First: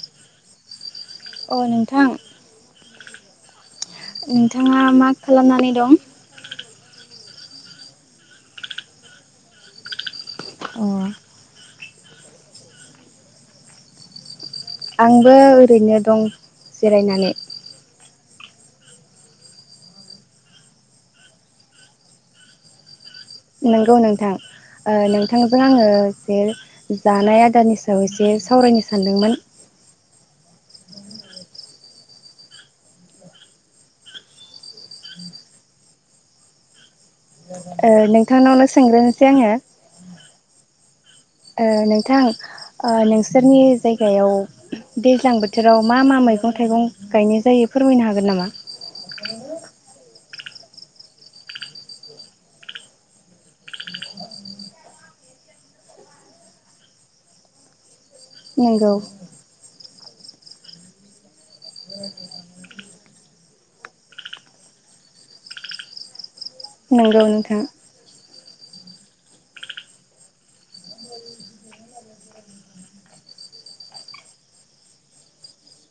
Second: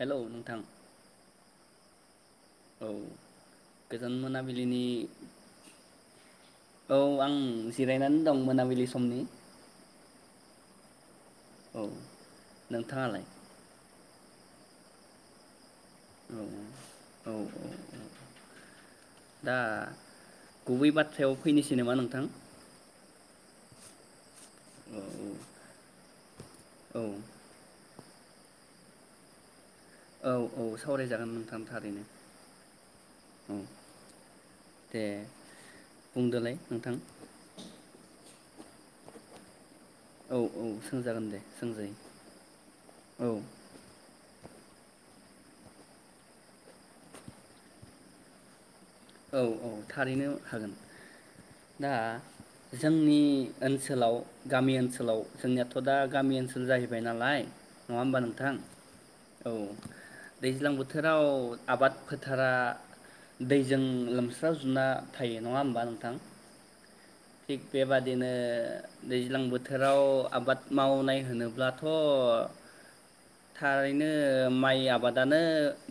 Hello नोंथां अ नोंथां औ गोजोन मोनाबिलिनि नोंथाङा मा खालामनानै दं? औ आं जिरायनानै दं मोनाबिलि समनि। अ औ नोंथाङालाय? आंबो ओरैनो दं औ औ जिरायनानै औ औ औ दा गुबै बाथ्रायाव फैनोसै नामा नोंथां? नंगौ नोंथां ओ औ नोंथांजों आङो जे औ जानाय आदारनि ओ एसे सावरायनो सानदोंमोन औ औ सावरायजागोन नोंथां थारैनो औ दे बुंदोलाय नोंथां। ओ नोंथांनावनो सोंग्रोनोसै आङो। औ औ सोंजागोन दे ओ सोंजायो नोंथां औ नोंसोरनि जायगायाव दैज्लां बोथोराव मा मा मैगं थाइगं गायनाय जायो फोरमायनो हागोन नामा? औ औ थारैनो हागोन दा जोंनि ओनसोलाव गामि ओनसोलाव जोंनियाथ' दा गामि ओनसोल जाहैबाय नालाय नङा होमबा नोंथां नंगौ औ। दैज्लां बोथोराव आबाद फोथारा दै जों लोमस्राव जोबना थायो। नङा होमबा नोंथां? नंगौ नोंथां थिग बेबादिनो ओ दैज्लां बोथोराव आबाद मावनाय होनोब्लाथ' थारैनो माइ आबादानो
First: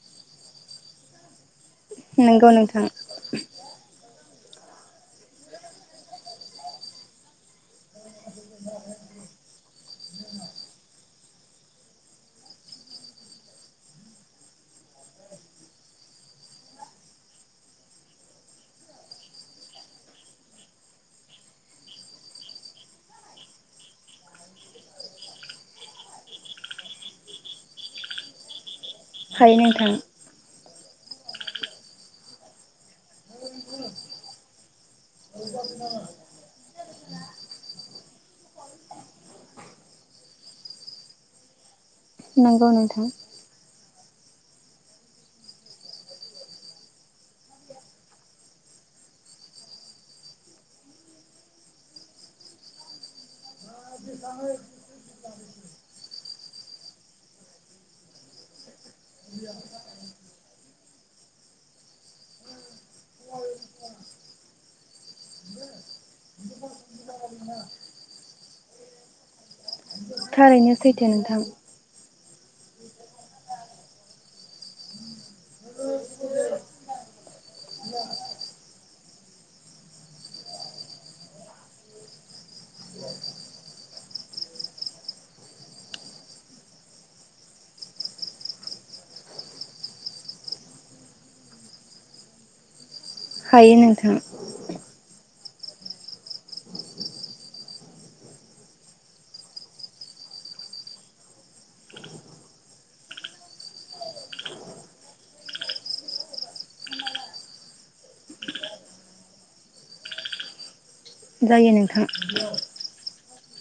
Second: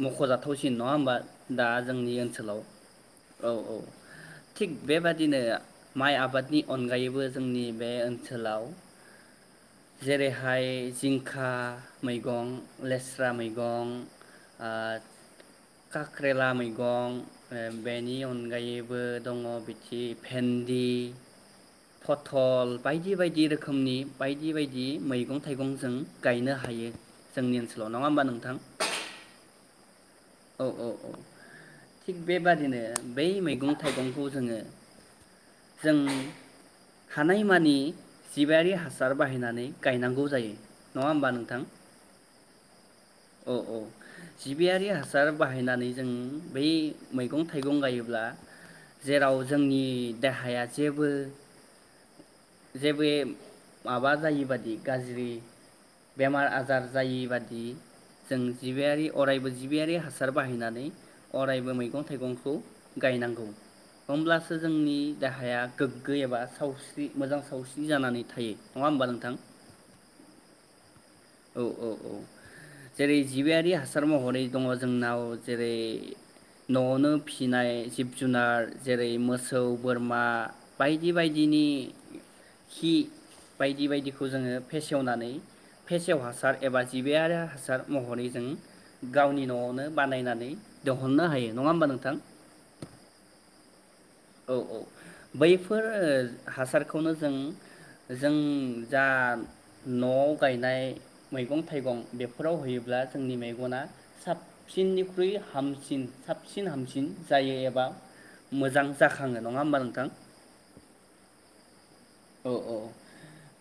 मख'जाथावसिन। नङा होमबा? दा जोंनि नंगौ ओनसोलाव नोंथां औ औ थिग बेबादिनो माइ आबादनि अनगायैबो जोंनि बे ओनसोलाव जेरैहाय जिंखा मैगं, लेस्रा मैगं ओ काख्रेला मैगं बेनि अनगायैबो दङ बिथिं भेन्दि पथल बायदि बायदि रोखोमनि बायदि बायदि मैगं-थाइगं जों गायनो हायो जोंनि ओनसोलाव नङा होमबा नोंथां? हायो नोंथां औ औ औ थिग बेबादिनो बै मैगं थाइगंखौ जोङो जों हानायमानि जिबायारि हासार बाहायनानै गायनांगौ जायो नङा होमबा नोंथां? नंगौ नोंथां औ औ जिबियारि हासार बाहायनानै जों बै मैगं-थाइगं गायोब्ला जेराव जोंनि देहाया जेबो जेबो माबा जायै बादि गाज्रि बेमार आजार जायि बादि। जों जिबियारि अरायबो जिबियारि हासार बाहायनानै अरायबो मैगं-थाइगंखौ गायनांगौ होमब्लासो जोंनि देहाया गोग्गो एबा सावस्रि मोजां सावस्रि जानानै थायो नङा होमबा नोंथां? थारैनो सै औ औ औ जेरै जिबियारि हासार महरै दङ जोंनाव जेरै न'आवनो फिनाय जिब जुनार जेरै मोसौ बोरमा बायदि बायदिनि खि बायदि बायदिखौ जोङो फेसेवनानै फेसेव हासार एबा जिबियारि हासार महरै जों गावनि न'आवनो बानायनानै दहननो हायो नङा होमबा नोंथां? हायो नोंथां औ औ बैफोर हासारखौनो जों जों जा न'आव गायनाय मैगं-थाइगं बेफोराव होयोब्ला जोंनि मेगना साबसिननिख्रुइ हामसिन साबसिन हामसिन जायो एबा मोजां जाखाङो नङा होमबा नोंथां? जायो नोंथां औ [inaudible] औ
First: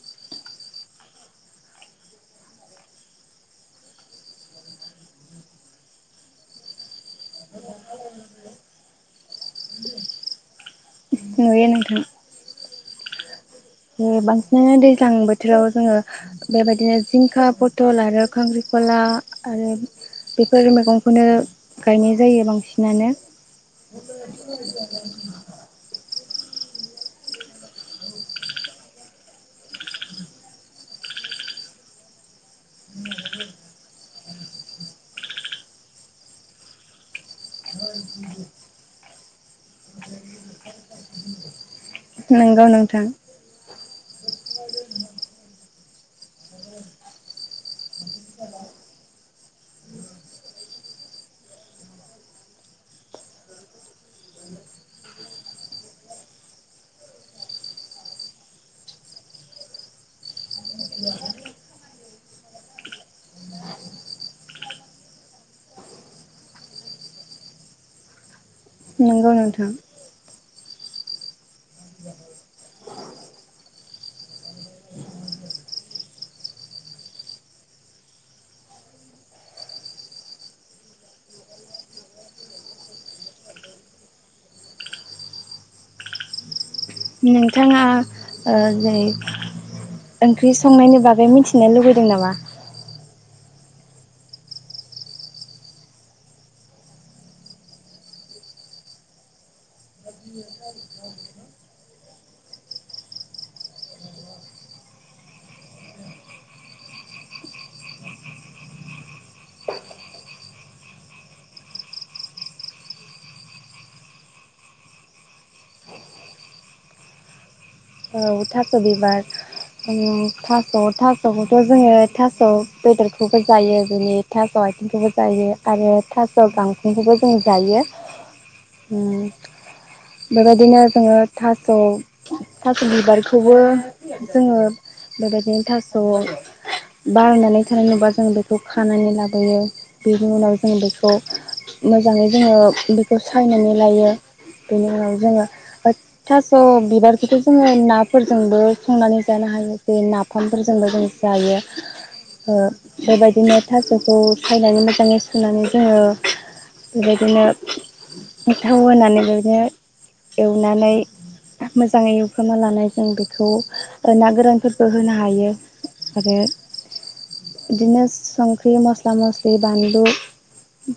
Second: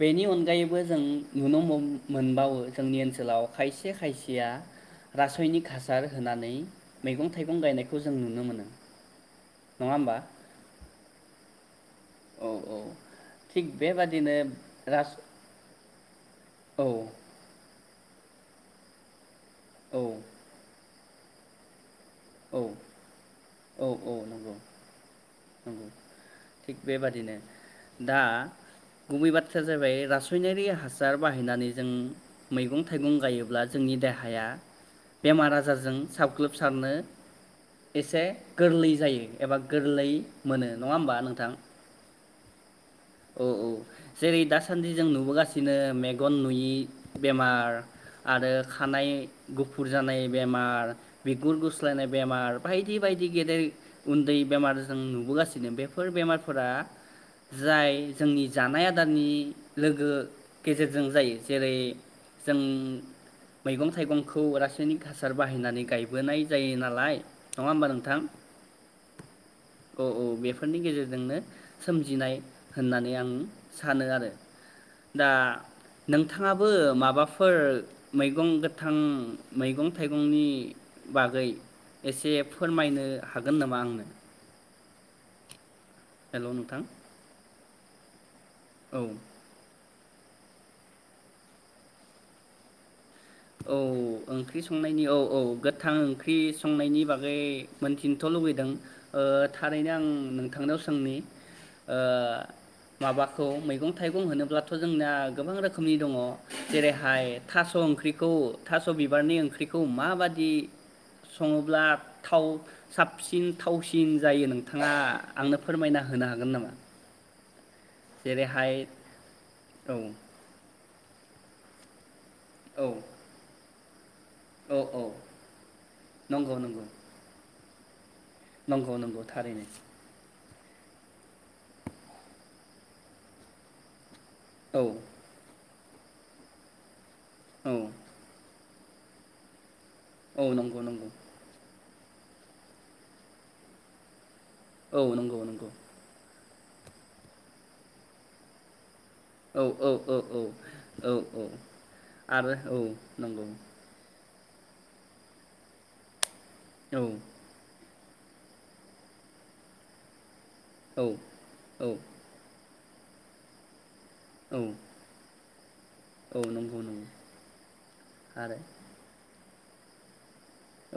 बेनि अनगायैबो जों नुनो मोन मोनबावो जोंनि ओनसोलाव खायसे खायसेया रासायनिक हासार होनानै मैगं थाइगं गायनायखौ जों नुनो मोनो नङा होमबा? नुयो नोंथां औ औ थिग बेबादिनो बांसिनानो दैज्लां राज बोथोराव जोङो औ बेबायदिनो जिंखा प टल आरो खांख्रिखला आरो बेफोर मैगं खौनो गायनाय जायो औ बांसिनानो औ औ नंगौ [inaudible] थिग बेबादिनो दा गुबै बाथ्राया जाबाय रासायनारि हासार बाहायनानै जों मैगं- थाइगं गायोब्ला जोंनि देहाया बेमार आजारजों सागख्लोबसारनो एसे गोरलै जायो एबा गोरलै मोनो नङा होमबा नोंथां? नंगौ नों औ औ जेरै दासानदि जों नुबोगासिनो मेगन नुयि बेमार आरो खानाय गुफुर जानाय बेमार बिगुर गुस्लायनाय बेमार बायदि बायदि गेदेर उनदै बेमार जों नुबोगासिनो बेफोर बेमारफोरा जाय जोंनि जानाय आदारनि लोगो गेजेरजों जायो जेरै जों मैगं-थाइगंखौ रासायनिक हासार बाहायनानै गायबोनाय जायो नालाय नङा होमबा नोंथां? नंगौ नोंथां फोरनि गेजेरजोंनो सोमजिनाय होननानै आं सानो आरो दा नोंथाङाबो माबाफोर मैगं गोथां मैगं-थाइगंनि बागै एसे फोरमायनो हागोन नामा आंनो? हेल' नोंथां नोंथाङा ओ औ जेरै ओंख्रि संनायनि बागै मिथिनो लुबैदों नामा? औ ओंख्रि संनायनि औ औ गोथां ओंख्रि संनायनि बागै मोनथिनोथ' लुबैदों ओ थारैनो आं नोंथांनाव सोंनि ओ माबाखौ मैगं थाइगं होनोब्लाथ' जोंना गोबां रोखोमनि दङ जेरैहाय थास' ओंख्रि खौ थास' बिबारनि ओंख्रिखौ माबादि सङोब्ला थाव साबसिन थावसिन जायो नोंथाङा आंनो फोरमायना होनो हागोन नामा? औ जेरैहाय थास' बिबार औ उम थास' थास'खौथ' जोङो था स' औ बेदरखौबो जायो बिदिनो थास' औ औ आथिंखौबो जायो आरो थास' नंगौ नंगौ गांखंखौबो जों जायो। नंगौ उम नंगौ थारैनो बेबायदिनो जोङो थास' थास' बिबारखौबो जोङो औ बेबायदिनो थास' थ' बारनानै औ थानाय नुबा जों बेखौ खानानै लाबोयो बिनि औ उनाव जों नंगौ नंगौ बेखौ मोजाङै जोङो बेखौ सायनानै लायो बेनि औ उनाव नंगौ जोङो नंगौ अय थास अ बिबारखौथ' जोङो नाफोरजोंबो संनानै जानो औ हायो औ जे औ औ नाफाम फोरजोंबो जों औ औ आरो जायो औ नंगौ बेबायदिनो थास'खौ फायनानै मोजाङै सुनानै जोङो औ बिबायदिनो मथौ होनानै [unintelligible] एवनानै औ औ मोजाङै एव लानाय जों बेखौ ओ ना औ गोरानफोरखौ होनो हायो आरो औ नंगौ नंगौ बिदिनो आरो संख्रि मस्ला मस्लि दै बानलु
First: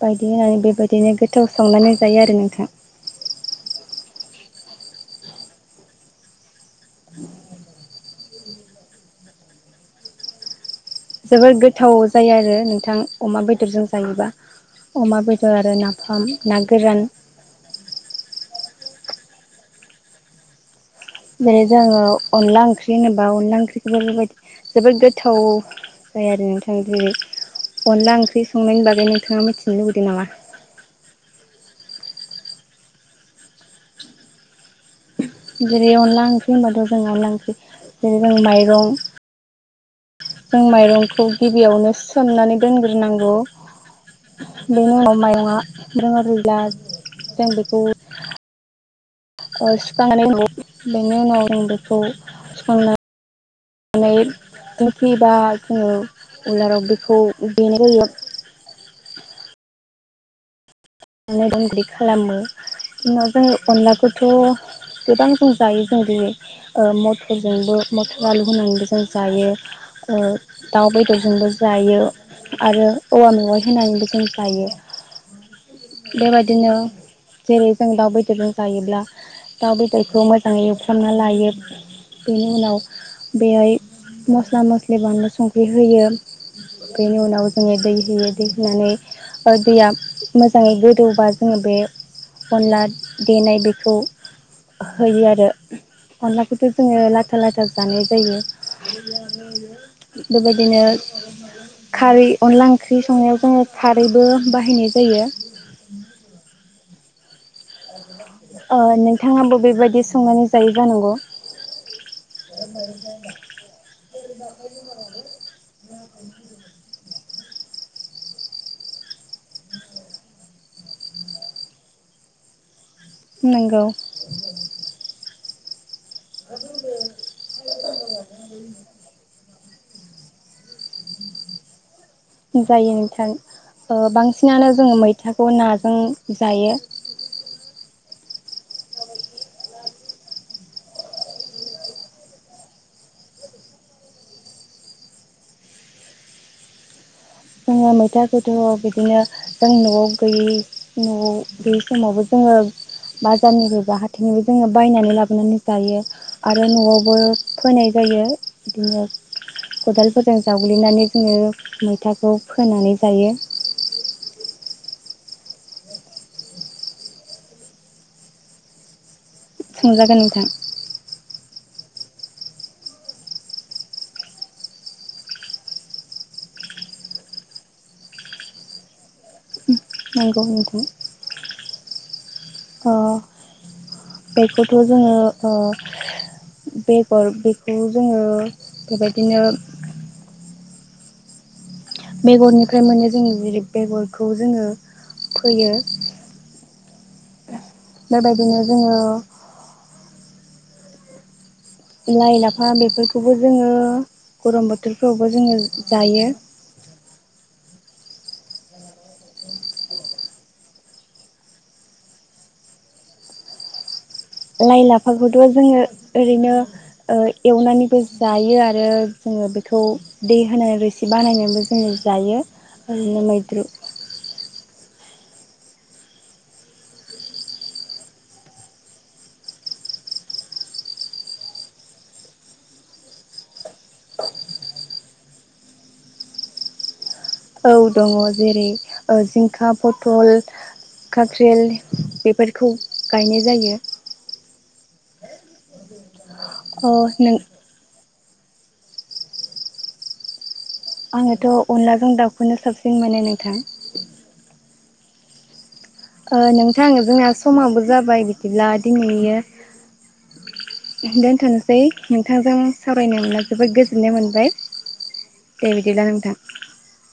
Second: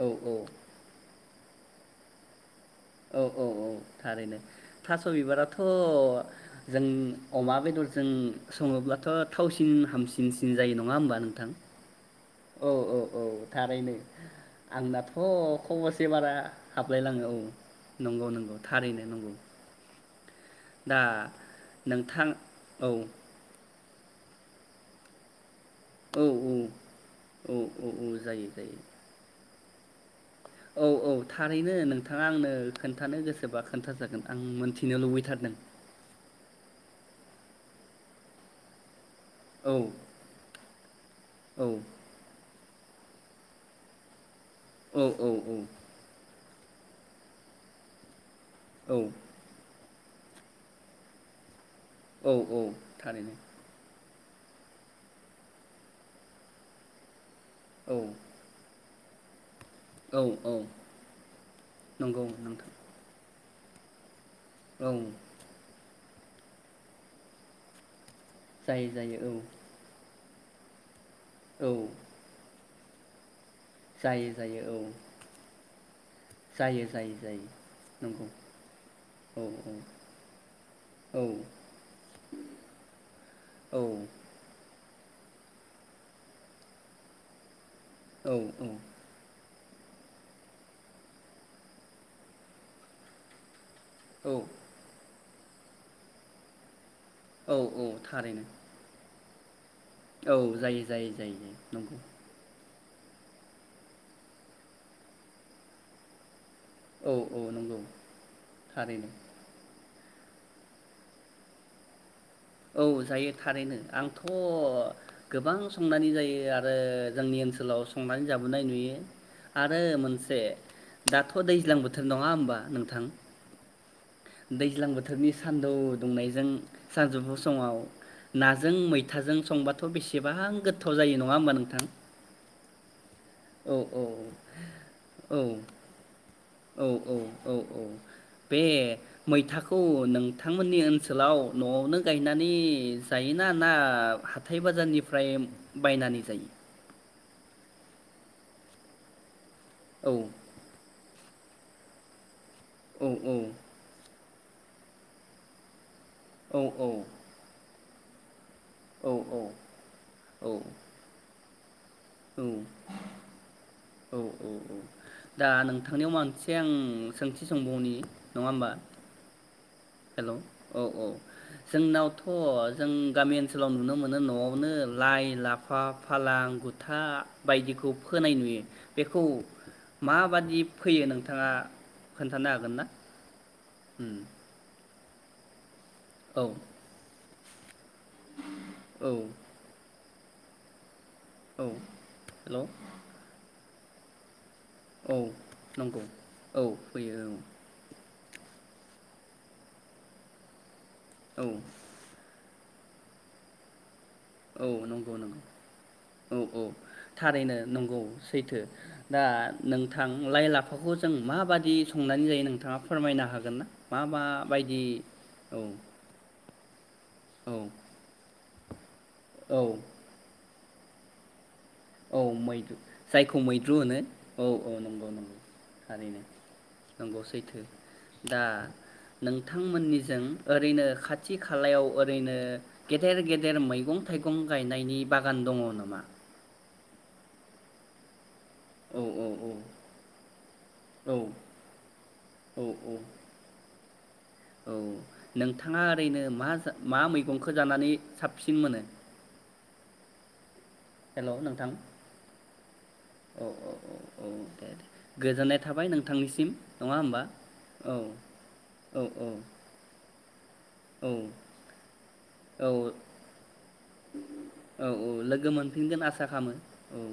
औ औ होननानै बेबायदिनो गो थौ सावनानै जायो आरो नोंथाङा औ औ औ थारैनो थास' बिबाराथ' जों अमा बेदरजों सङोब्लाथ' थावसिन हामसिनसिन जायो न जोबोर गोथाव जायो आरो औ औ नोंथां औ अमा बेदरजों थारैनो जायोबा आंनाथ' अमा बेदर आरो खबसे नाफाम बारा ना गोरान हाबलायलाङो औ नंगौ नंगौ थारैनो नंगौ दा जेरै जोङो नोंथां अनला औ ओंख्रि होनोबा अनला ओंख्रि [unintelligible] जोबोद गोथाव औ जायो आरो नोंथा औ औ [unintelligible] औ अनला ओंख्रि जायो जायो संनायनि बागै नोंथाङा मिथि थिनो लुगैदों नामा? औ औ थारैनो नोंथाङा आंनो खोन्थानो गोसोबा खोन्थाजागोन आं मिनथि जेरै अनला ओंख्रि होनबाथ' जों आलां जेरै जों माइरं औ जों माइरंखौ औ गिबियावनो सोमनानै दोनग्रोनांगौ बेनि उनाव माइरंआ [unintelligible] ब्ला जों बेखौ औ [unintelligible] बेनि उनाव [unintelligible] औ औ थारैनो नै दोनफैबा जोङो उलाराव बेखौ देनाय औ जायो औ औ [unintelligible] नंगौ खालामो नोंथां इनि उनाव जोङो अनलाफोर थ' औ गोबां जों जायो जेरै ओ मटरजोंबो आलु होनानैबो जायो जों औ जायो ओ दाव बेद जोंबो औ जायो आरो औवा मेवाइ होनानैबो जों जायो बेबायदिनो जायो जायो जायो जेरै जों दाउ नंगौ बेदरजों जायोब्ला औ दाउ बेदरखौ मोजाङै एवफ्रना औ लायो बेनि उनाव बेहाय औ मस्ला मस्लि बे बानलु संख्रि होयो बेनि उनाव जोने दै होयो औ दै होनानै ओ‌‌ दैया मोजाङै गोदौबा जोङो बे अनला देनाय बेखौ औ खौ होयो आरो अनलाखौ ओ लाथा औ लाथा औ जानाय जायो थारैनो [inaudible] औ बेबायदिनो जायो जायो जायो जायो नंगौ खारै अनला ओंख्रि संनायाव जोङो खारैबो बाहायनाय जायो औ औ नंगौ ओ‌ थारैनो नोंथाङाबो बेबायदि संनानै जायै जानांगौ औ जायो थारैनो आंथ' गोबां संनानै जायो आरो जोंनि ओनसोलाव संनानै जाबोनाय नुयो आरो मोनसे दाथ' दैज्लां बोथोर नङा होमबा नोंथां? नंगौ दैज्लां बोथोरनि सान्दुं दुंनायजों सानजौफु समाव नाजों मैथाजों संबाथ' बेसेबां गोथाव जायो नङा होमबा नोंथां? जायो [unintelligible] औ ओ औ बांसिनानो जोङो औ मैथाखौ नाजों जायो। औ औ औ औ बे मैथाखौ नोंथांमोननि ओनसोलाव न'आवनो गायनानै जायोना ना हाथाय बाजारनिफ्राय बायनानै जायो? जोङो मैथा खोथ' बिदिनो जों न'आव औ गैयि न'आव बे समावबो जोङो औ औ बाजारनिफ्राय बाहाय बिदिनो जोङो बायनानै लाबोनानै जायो आरो औ औ न'आवबो फोनाय जायो बिदिनो खदालफोरजों औ जावग्लिनानै जोङो [unintelligible] फिथाखौ औ फोनानै जायो औ दा नोंथांनियाव मोनसे आं सोंथि सोंबावनि नङा होमबा? संजागोन हेल' नोंथां औ औ जोंनावथ' जों गामि ओनसोलाव नुनो मोनो न'आवनो लाइ लाफा फालां गुथा बायदिखौ फोनाय नुयो बेखौ नंगौ माबादि नोंथां फैयो नोंथाङा खोन्थानो हागोन ना? अ बेखौथ' जोङो ओ औ बेगर बे खौ जोङो औ बेबायदिनो औ हेल' बेगरनिफ्राय मोनो जोंनि बेगरखौ जोङो औ फोयो नंगौ औ फोयो औ बेबायदिनो जोङो औ लाइ लाफा बेफोरखौबो जोङो गरम औ नंगौ बोथोरफ्रावबो नंगौ जोङो जायो औ औ थारैनो नंगौ सैथो दा नोंथां लाइ लाफाखौ जों माबाददि संनानै जायो नोंथाङा फोरमायनो हागोन ना मा मा बायदि लाइ लाफाखौथ' औ जोङो ओरैनो ओ औ एवनानैबो जायो आरो आरो जोङो औ बेखौ दै होनानै रोसि बानायनाबो औ मैद्रु जायखौ मैद्रु होनो औ औ नंगौ [unintelligible] नंगौ सैथो दा नोंथांमोननिजों ओरैनो खाथि खालायाव ओरैनो गेदेर गेदेर मैगं थाइगं गायनायनि बागान दङ नामा औ दङ जेरै औ ओ औ जिंखा पथल औ खाख्रेल औ बेफोरखौ औ गायनाय जायो औ नोंथाङा ओरैनो मा जा अ मा नों मैगंखौ जानानै साब सिन मोनो हेल' आङोथ' नोंथां अनलाजों दाउखौनो साबसिन मोनो औ नोंथां औ औ औ दे दे गोजोननाय थाबाय ओ नोंथांनिसिम नोंथां नङा होमबा जोंना समावबो औ जाबाय बिदिब्ला औ औ दिनैयो औ दोनथ'नसै नोंथांजों औ सावरायनो मोना जोबोद गोजोननाय मोनबाय औ औ लोगो दे मोनफिनगोन बिदिब्ला आसा नोंथां खालामो औ